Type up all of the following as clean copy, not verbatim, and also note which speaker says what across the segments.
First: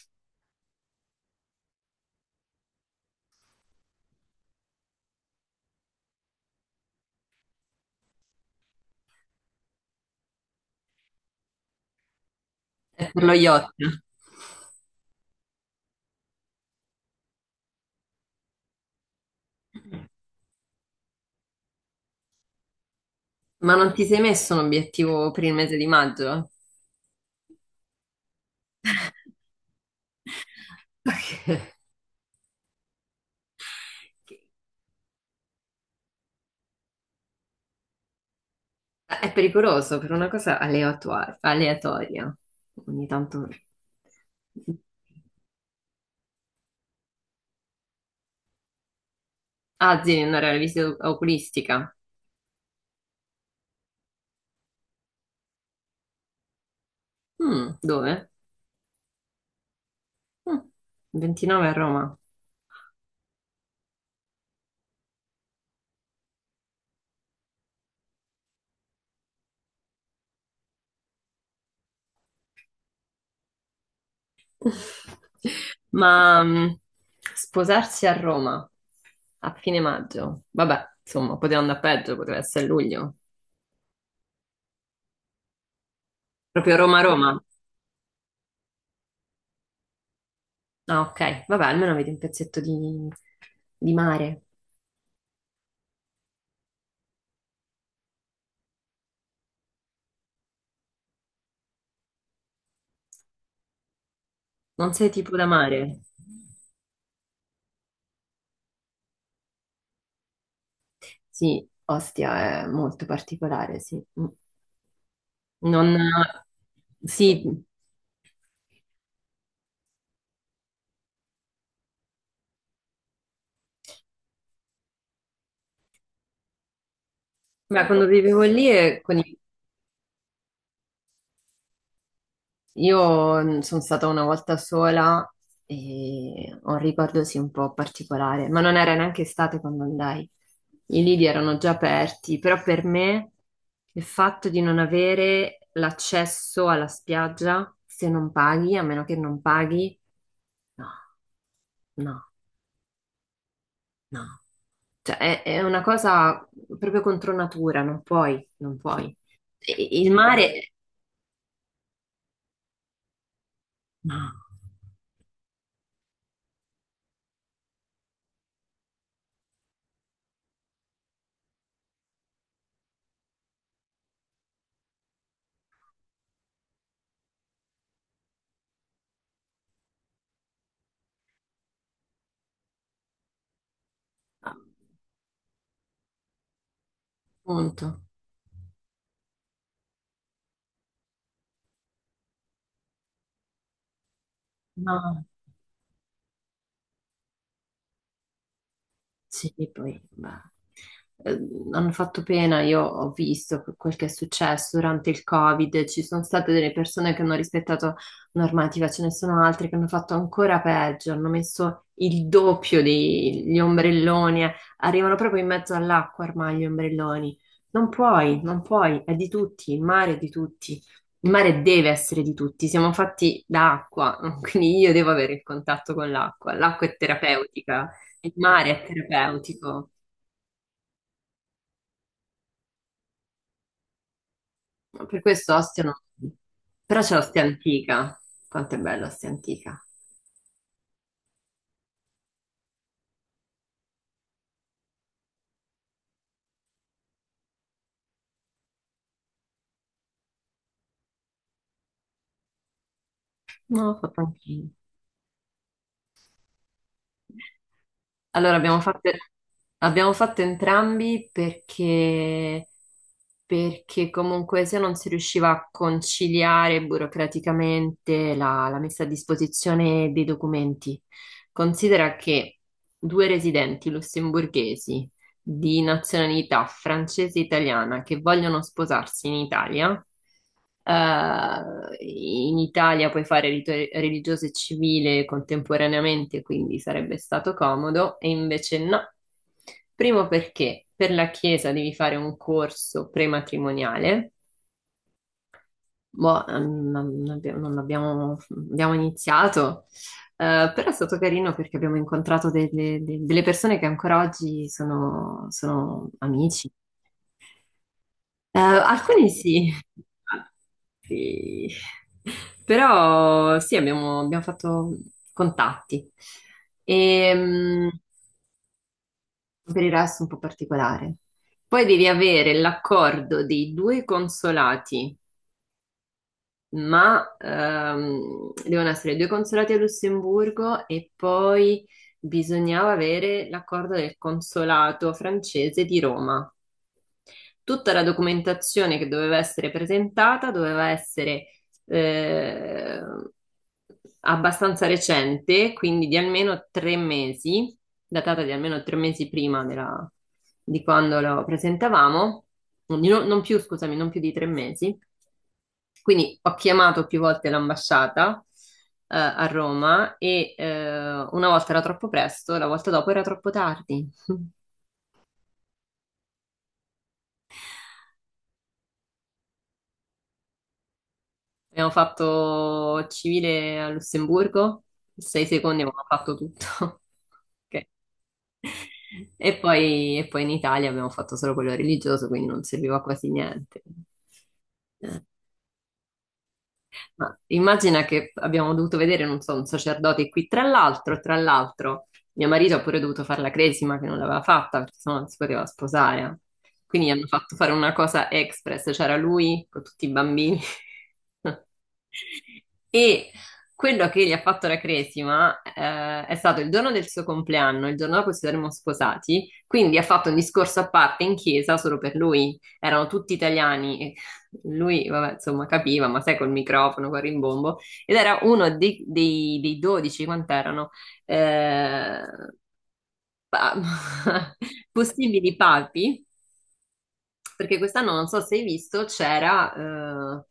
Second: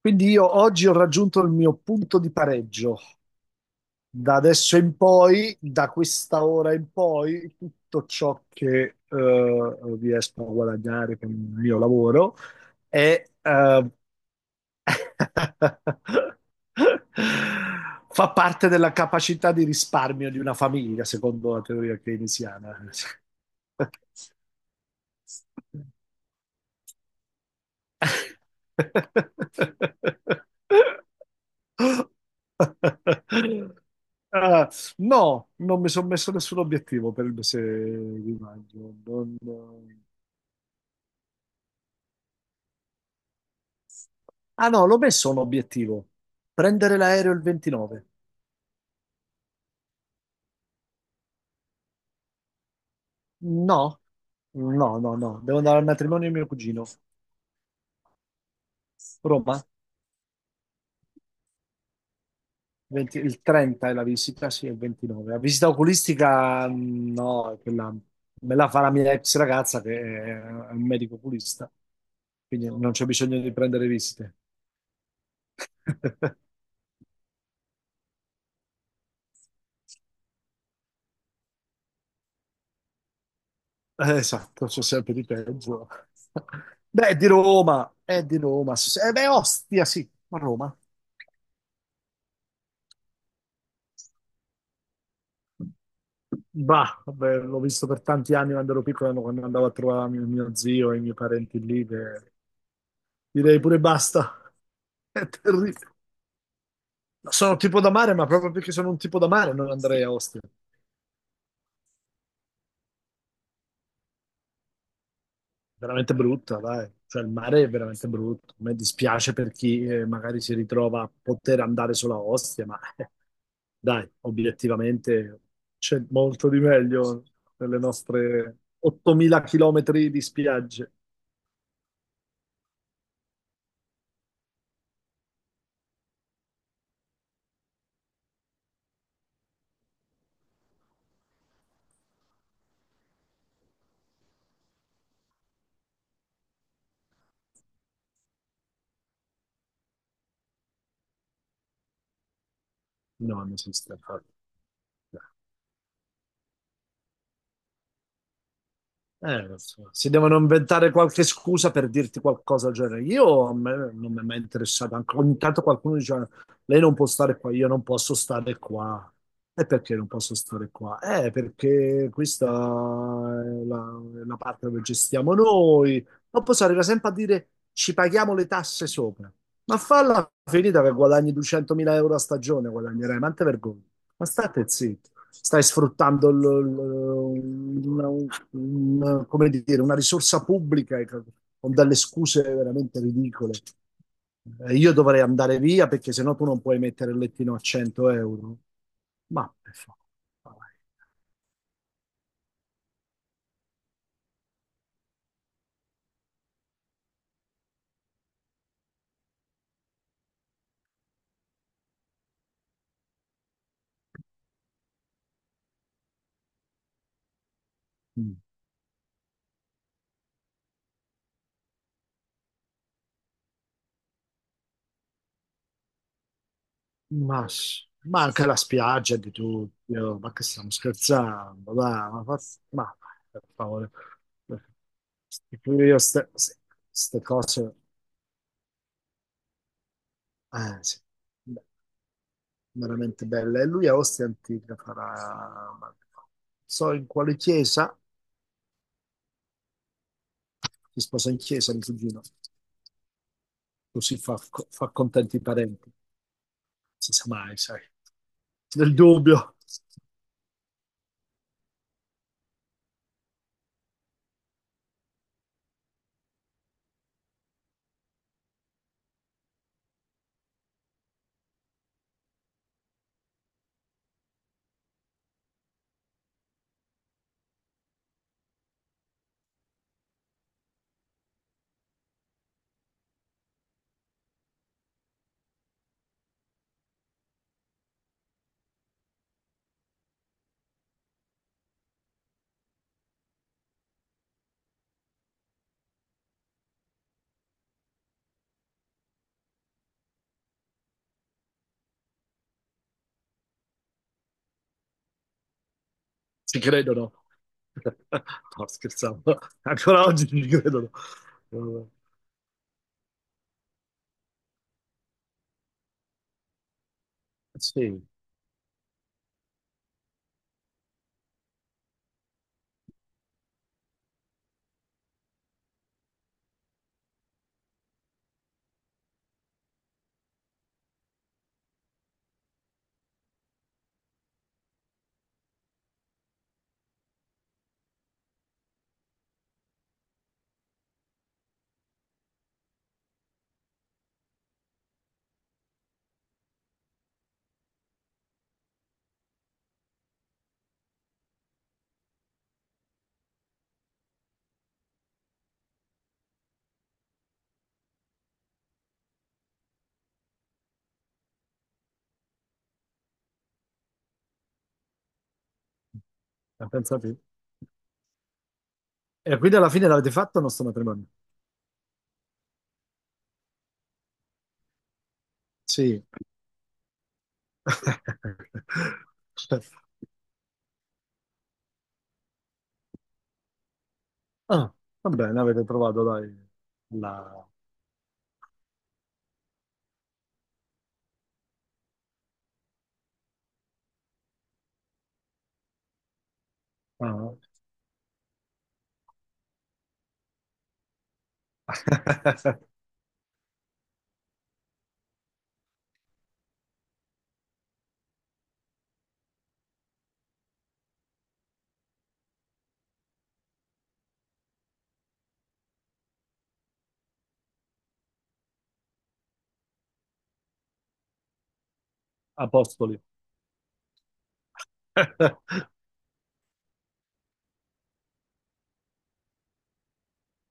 Speaker 1: Quindi io oggi ho raggiunto il mio punto di pareggio. Da adesso in poi, da questa ora in poi, tutto ciò che riesco a guadagnare con il mio lavoro
Speaker 2: Per
Speaker 1: è,
Speaker 2: lo yacht.
Speaker 1: fa parte della capacità di risparmio di una famiglia, secondo la teoria keynesiana.
Speaker 2: Ma non ti sei messo un obiettivo per il mese di maggio? Perché
Speaker 1: Ah, no, non mi sono messo nessun obiettivo per il mese di maggio.
Speaker 2: è pericoloso per una cosa aleatoria. Ogni tanto...
Speaker 1: Ah, no, l'ho messo un obiettivo. Prendere l'aereo il 29.
Speaker 2: Ah, sì, andare alla visita oculistica.
Speaker 1: No, no, no, no. Devo andare al matrimonio di mio cugino.
Speaker 2: Mm, dove?
Speaker 1: Roma.
Speaker 2: Mm, 29 a Roma.
Speaker 1: 20, il 30 è la visita, sì, è il 29. La visita oculistica, no, è quella me la fa la mia ex ragazza che è un medico oculista, quindi non c'è bisogno di prendere visite.
Speaker 2: Ma sposarsi a Roma a fine maggio. Vabbè, insomma, poteva andare peggio, poteva essere luglio.
Speaker 1: Esatto, c'è sempre di peggio.
Speaker 2: Proprio
Speaker 1: Beh, è di
Speaker 2: Roma-Roma.
Speaker 1: Roma, è di Roma. Sì, sì. Beh, Ostia, sì, a Roma.
Speaker 2: Ah, ok, vabbè, almeno avete un pezzetto di mare.
Speaker 1: Bah, vabbè, l'ho visto per tanti anni quando ero piccolo, quando andavo a trovare mio zio e i miei parenti lì, che direi pure basta.
Speaker 2: Non sei
Speaker 1: È
Speaker 2: tipo da
Speaker 1: terribile.
Speaker 2: mare?
Speaker 1: Sono tipo da mare, ma proprio perché sono un tipo da mare non andrei a Ostia.
Speaker 2: Sì, Ostia è molto particolare, sì. Mm. Non...
Speaker 1: Veramente brutta, dai. Cioè,
Speaker 2: Sì,
Speaker 1: il mare è veramente brutto. A me dispiace per chi magari si ritrova a poter andare solo a Ostia, ma dai, obiettivamente c'è molto di meglio nelle
Speaker 2: beh, quando vivevo
Speaker 1: nostre
Speaker 2: lì e con i...
Speaker 1: 8.000 chilometri di spiagge.
Speaker 2: Io sono stata una volta sola e ho un ricordo sì un po' particolare, ma non era neanche estate quando andai. I lidi erano già aperti, però per me il fatto di non avere l'accesso alla spiaggia se non paghi, a meno che non paghi, no, no,
Speaker 1: No, non esiste.
Speaker 2: no. Cioè, è una cosa proprio contro natura, non puoi, non puoi.
Speaker 1: Non
Speaker 2: E
Speaker 1: so,
Speaker 2: il
Speaker 1: si devono
Speaker 2: mare,
Speaker 1: inventare qualche scusa per dirti qualcosa del genere. Io a me non
Speaker 2: no,
Speaker 1: mi è mai interessato. Ogni tanto qualcuno dice: Lei non può stare qua, io non posso stare qua. E perché non posso stare qua? Perché questa è la parte dove gestiamo noi. Non posso arrivare sempre a dire: Ci paghiamo le tasse sopra. Ma falla finita che guadagni 200.000 euro a stagione, guadagnerai, ma non te vergogni. Ma state zitti, stai sfruttando
Speaker 2: appunto,
Speaker 1: come dire, una risorsa pubblica con delle scuse veramente ridicole. Io dovrei
Speaker 2: no.
Speaker 1: andare via perché sennò tu non puoi mettere il lettino a 100 euro.
Speaker 2: Sì,
Speaker 1: Ma per favore,
Speaker 2: poi, ma eh, hanno fatto pena, io ho visto quel che è successo durante il Covid, ci sono state delle persone che hanno rispettato normativa, ce ne sono altre che hanno fatto ancora peggio, hanno messo il doppio degli ombrelloni, arrivano proprio in mezzo all'acqua ormai gli ombrelloni. Non puoi,
Speaker 1: dai.
Speaker 2: non puoi, è di tutti, il mare è di tutti. Il mare deve essere di tutti, siamo fatti da acqua, quindi io devo avere il contatto con l'acqua. L'acqua è
Speaker 1: Ma, sì.
Speaker 2: terapeutica,
Speaker 1: Ma
Speaker 2: il
Speaker 1: anche la
Speaker 2: mare è
Speaker 1: spiaggia di
Speaker 2: terapeutico.
Speaker 1: tutti, oh, ma che stiamo scherzando, dai, ma per favore.
Speaker 2: Per questo
Speaker 1: E
Speaker 2: Ostia
Speaker 1: pure io
Speaker 2: non... Però c'è
Speaker 1: queste
Speaker 2: Ostia
Speaker 1: cose,
Speaker 2: Antica. Quanto è bella Ostia Antica.
Speaker 1: sì, beh, veramente belle. E lui a Ostia Antica farà, non so in quale chiesa, si sposa in chiesa, mio cugino,
Speaker 2: Non l'ho
Speaker 1: così
Speaker 2: fatto
Speaker 1: fa,
Speaker 2: anch'io.
Speaker 1: fa contenti i parenti. Si sa mai, sai.
Speaker 2: Allora,
Speaker 1: Nel dubbio,
Speaker 2: abbiamo fatto entrambi perché, perché comunque se non si riusciva a conciliare burocraticamente la messa a disposizione dei documenti. Considera che due residenti lussemburghesi di nazionalità francese e italiana che vogliono sposarsi in Italia. In Italia puoi fare rito religioso e civile contemporaneamente, quindi sarebbe stato comodo, e invece no. Primo perché per la Chiesa devi fare un corso prematrimoniale. Boh, non abbiamo- abbiamo iniziato, però è stato carino perché abbiamo incontrato delle persone che ancora oggi sono
Speaker 1: ci
Speaker 2: amici.
Speaker 1: credono. No, scherzavo.
Speaker 2: Alcuni sì,
Speaker 1: Ancora oggi ci credono.
Speaker 2: altri-
Speaker 1: Eh,
Speaker 2: però sì, abbiamo fatto contatti. E,
Speaker 1: Sì,
Speaker 2: per il resto un po' particolare. Poi devi avere l'accordo dei due consolati ma devono essere due consolati a Lussemburgo e poi bisognava avere l'accordo del consolato francese di Roma. Tutta la documentazione che doveva essere presentata doveva essere eh, abbastanza recente, quindi di almeno 3 mesi, datata di almeno tre mesi di quando lo presentavamo. Di no- Non più, scusami, non più di 3 mesi. Quindi ho chiamato più volte l'ambasciata a Roma e una volta era troppo presto, la volta dopo era troppo tardi.
Speaker 1: ma pensa te. E quindi alla fine l'avete fatto il nostro matrimonio?
Speaker 2: Abbiamo fatto civile a Lussemburgo, sei secondi
Speaker 1: Sì.
Speaker 2: abbiamo fatto tutto. Ok. E poi in Italia abbiamo fatto solo quello religioso, quindi non serviva quasi niente.
Speaker 1: Ah, va
Speaker 2: Eh.
Speaker 1: bene, avete trovato, dai,
Speaker 2: Ma
Speaker 1: la.
Speaker 2: immagina che abbiamo dovuto vedere, non so, un sacerdote qui. Tra l'altro, mio marito ha pure dovuto fare la cresima che non l'aveva fatta perché sennò non si poteva sposare. Quindi hanno
Speaker 1: Ah.
Speaker 2: fatto fare una cosa express, c'era lui con tutti i bambini. E quello che gli ha fatto la cresima è stato il giorno del suo compleanno, il giorno dopo ci saremmo sposati, quindi ha fatto un discorso a parte in chiesa solo per lui. Erano tutti italiani, lui, vabbè, insomma, capiva, ma sai, col microfono, col rimbombo, ed era uno dei 12, quant'erano, eh,
Speaker 1: Apostoli.
Speaker 2: pa- possibili papi, perché quest'anno, non so se hai visto, c'era eh,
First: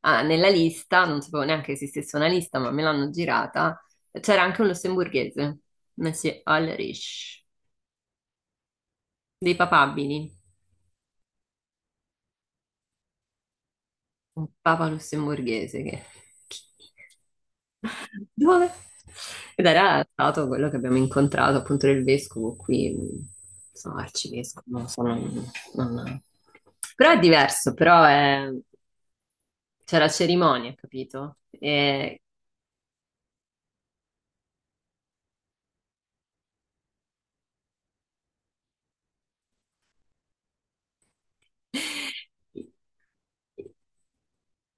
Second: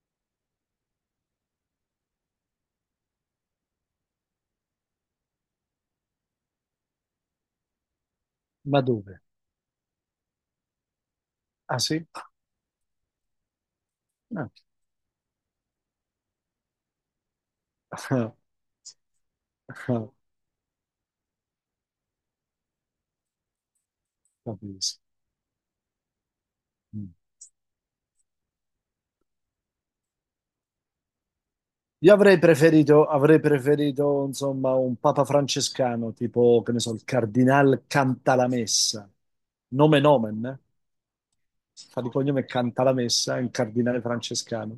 Speaker 2: ah, nella lista, non sapevo neanche che esistesse una lista, ma me l'hanno girata, c'era anche un lussemburghese, Messi Ulrich,
Speaker 1: Ma dove?
Speaker 2: dei papabili.
Speaker 1: Ah, sì?
Speaker 2: Un
Speaker 1: Ah.
Speaker 2: papa lussemburghese che... Dove? Ed era stato quello che abbiamo incontrato appunto del vescovo qui, non so, arcivescovo, non
Speaker 1: Capisco.
Speaker 2: so, non- non- però
Speaker 1: Mm.
Speaker 2: è diverso, c'è la cerimonia, capito?
Speaker 1: Io
Speaker 2: E...
Speaker 1: avrei preferito, insomma, un papa francescano, tipo, che ne so, il cardinal Cantalamessa. Nome nomen, eh? Fa di cognome Cantalamessa, è un cardinale francescano,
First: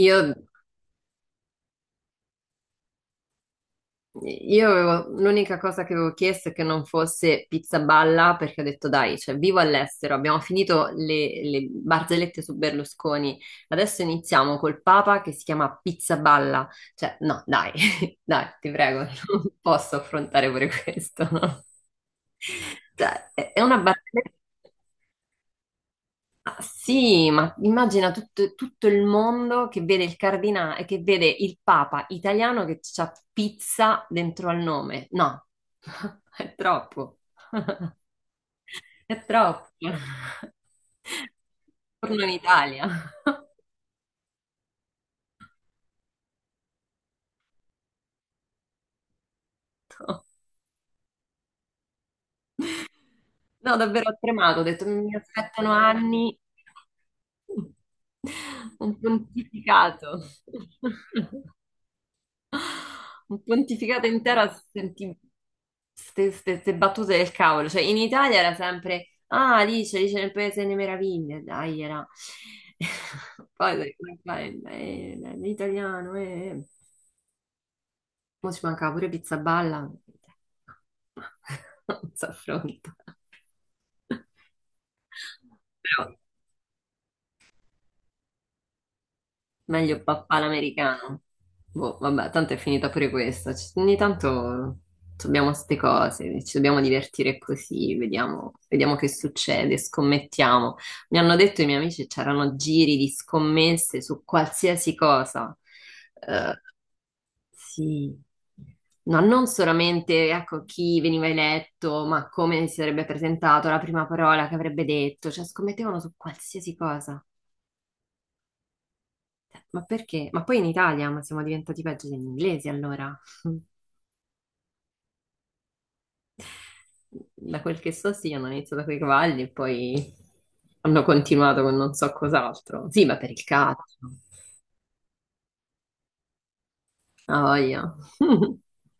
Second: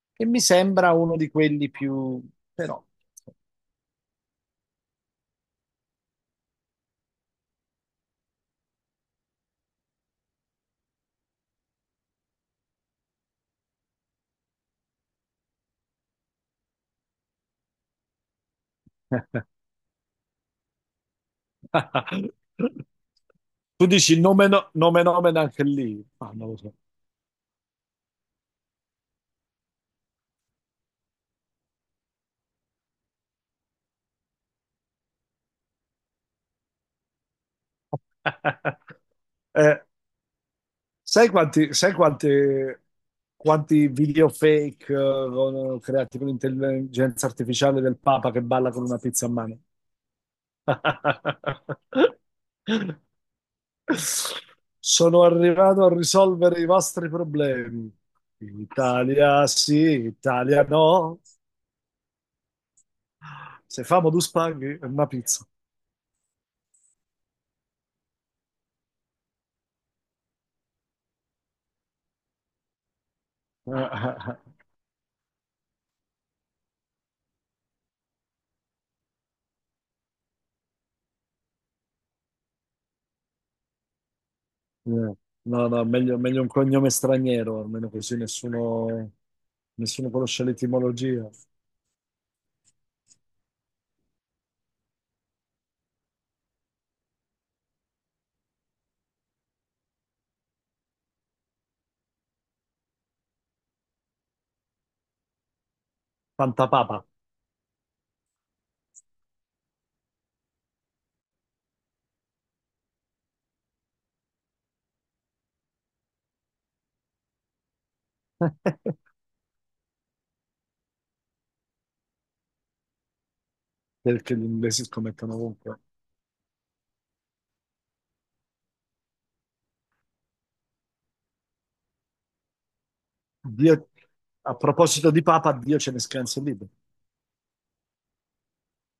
Speaker 2: Io
Speaker 1: che mi sembra uno di quelli più. Però.
Speaker 2: Io avevo, l'unica cosa che avevo chiesto è che non fosse pizza balla, perché ho detto dai, cioè vivo all'estero, abbiamo finito le barzellette su Berlusconi, adesso iniziamo col Papa che si chiama pizza balla, cioè no, dai, dai, ti prego, non posso affrontare pure questo, no? Cioè, è una
Speaker 1: Tu dici
Speaker 2: barzelletta.
Speaker 1: nome, nome, nomen anche lì, ma non lo so.
Speaker 2: Sì, ma immagina tutto il mondo che vede il cardinale, che vede il Papa italiano che c'ha pizza dentro al nome. No, è troppo, è troppo.
Speaker 1: Eh, sai quanti, sai
Speaker 2: Torno in
Speaker 1: quante-
Speaker 2: Italia.
Speaker 1: Quanti video fake creati con l'intelligenza artificiale del Papa che balla con una pizza a mano?
Speaker 2: No, davvero ho tremato, ho detto mi
Speaker 1: Sono
Speaker 2: aspettano
Speaker 1: arrivato a
Speaker 2: anni,
Speaker 1: risolvere i vostri problemi.
Speaker 2: un
Speaker 1: Italia sì,
Speaker 2: pontificato.
Speaker 1: Italia no.
Speaker 2: Un
Speaker 1: Se
Speaker 2: pontificato
Speaker 1: famo due
Speaker 2: intero a
Speaker 1: spaghi, è una
Speaker 2: sentire
Speaker 1: pizza.
Speaker 2: queste battute del cavolo. Cioè, in Italia era sempre, ah, Alice nel Paese delle Meraviglie, dai, era. Poi dovevi fare l'italiano, eh. Mo ci mancava pure pizza balla. Non si affronta.
Speaker 1: Eh, no, no,
Speaker 2: Però
Speaker 1: meglio, meglio un cognome straniero, almeno così nessuno,
Speaker 2: meglio
Speaker 1: nessuno
Speaker 2: papà
Speaker 1: conosce
Speaker 2: l'americano.
Speaker 1: l'etimologia.
Speaker 2: Boh, vabbè, tanto è finita pure questa. Ogni tanto abbiamo queste cose, ci dobbiamo divertire così, vediamo, vediamo che succede, scommettiamo. Mi hanno detto i miei amici c'erano giri di scommesse su qualsiasi cosa. Eh,
Speaker 1: Pantapapa,
Speaker 2: sì. No, non solamente, ecco, chi veniva eletto, ma come si sarebbe presentato, la prima parola che avrebbe detto, cioè scommettevano su qualsiasi cosa. Ma perché? Ma poi in Italia, ma siamo diventati peggio degli inglesi allora.
Speaker 1: perché gli inglesi scommettono ovunque.
Speaker 2: Da quel che so, sì, hanno iniziato con i cavalli e poi hanno continuato con non so cos'altro. Sì, ma per il
Speaker 1: Dio-
Speaker 2: calcio.
Speaker 1: A proposito di Papa, Dio ce ne scansi lì.
Speaker 2: Ah, voglia.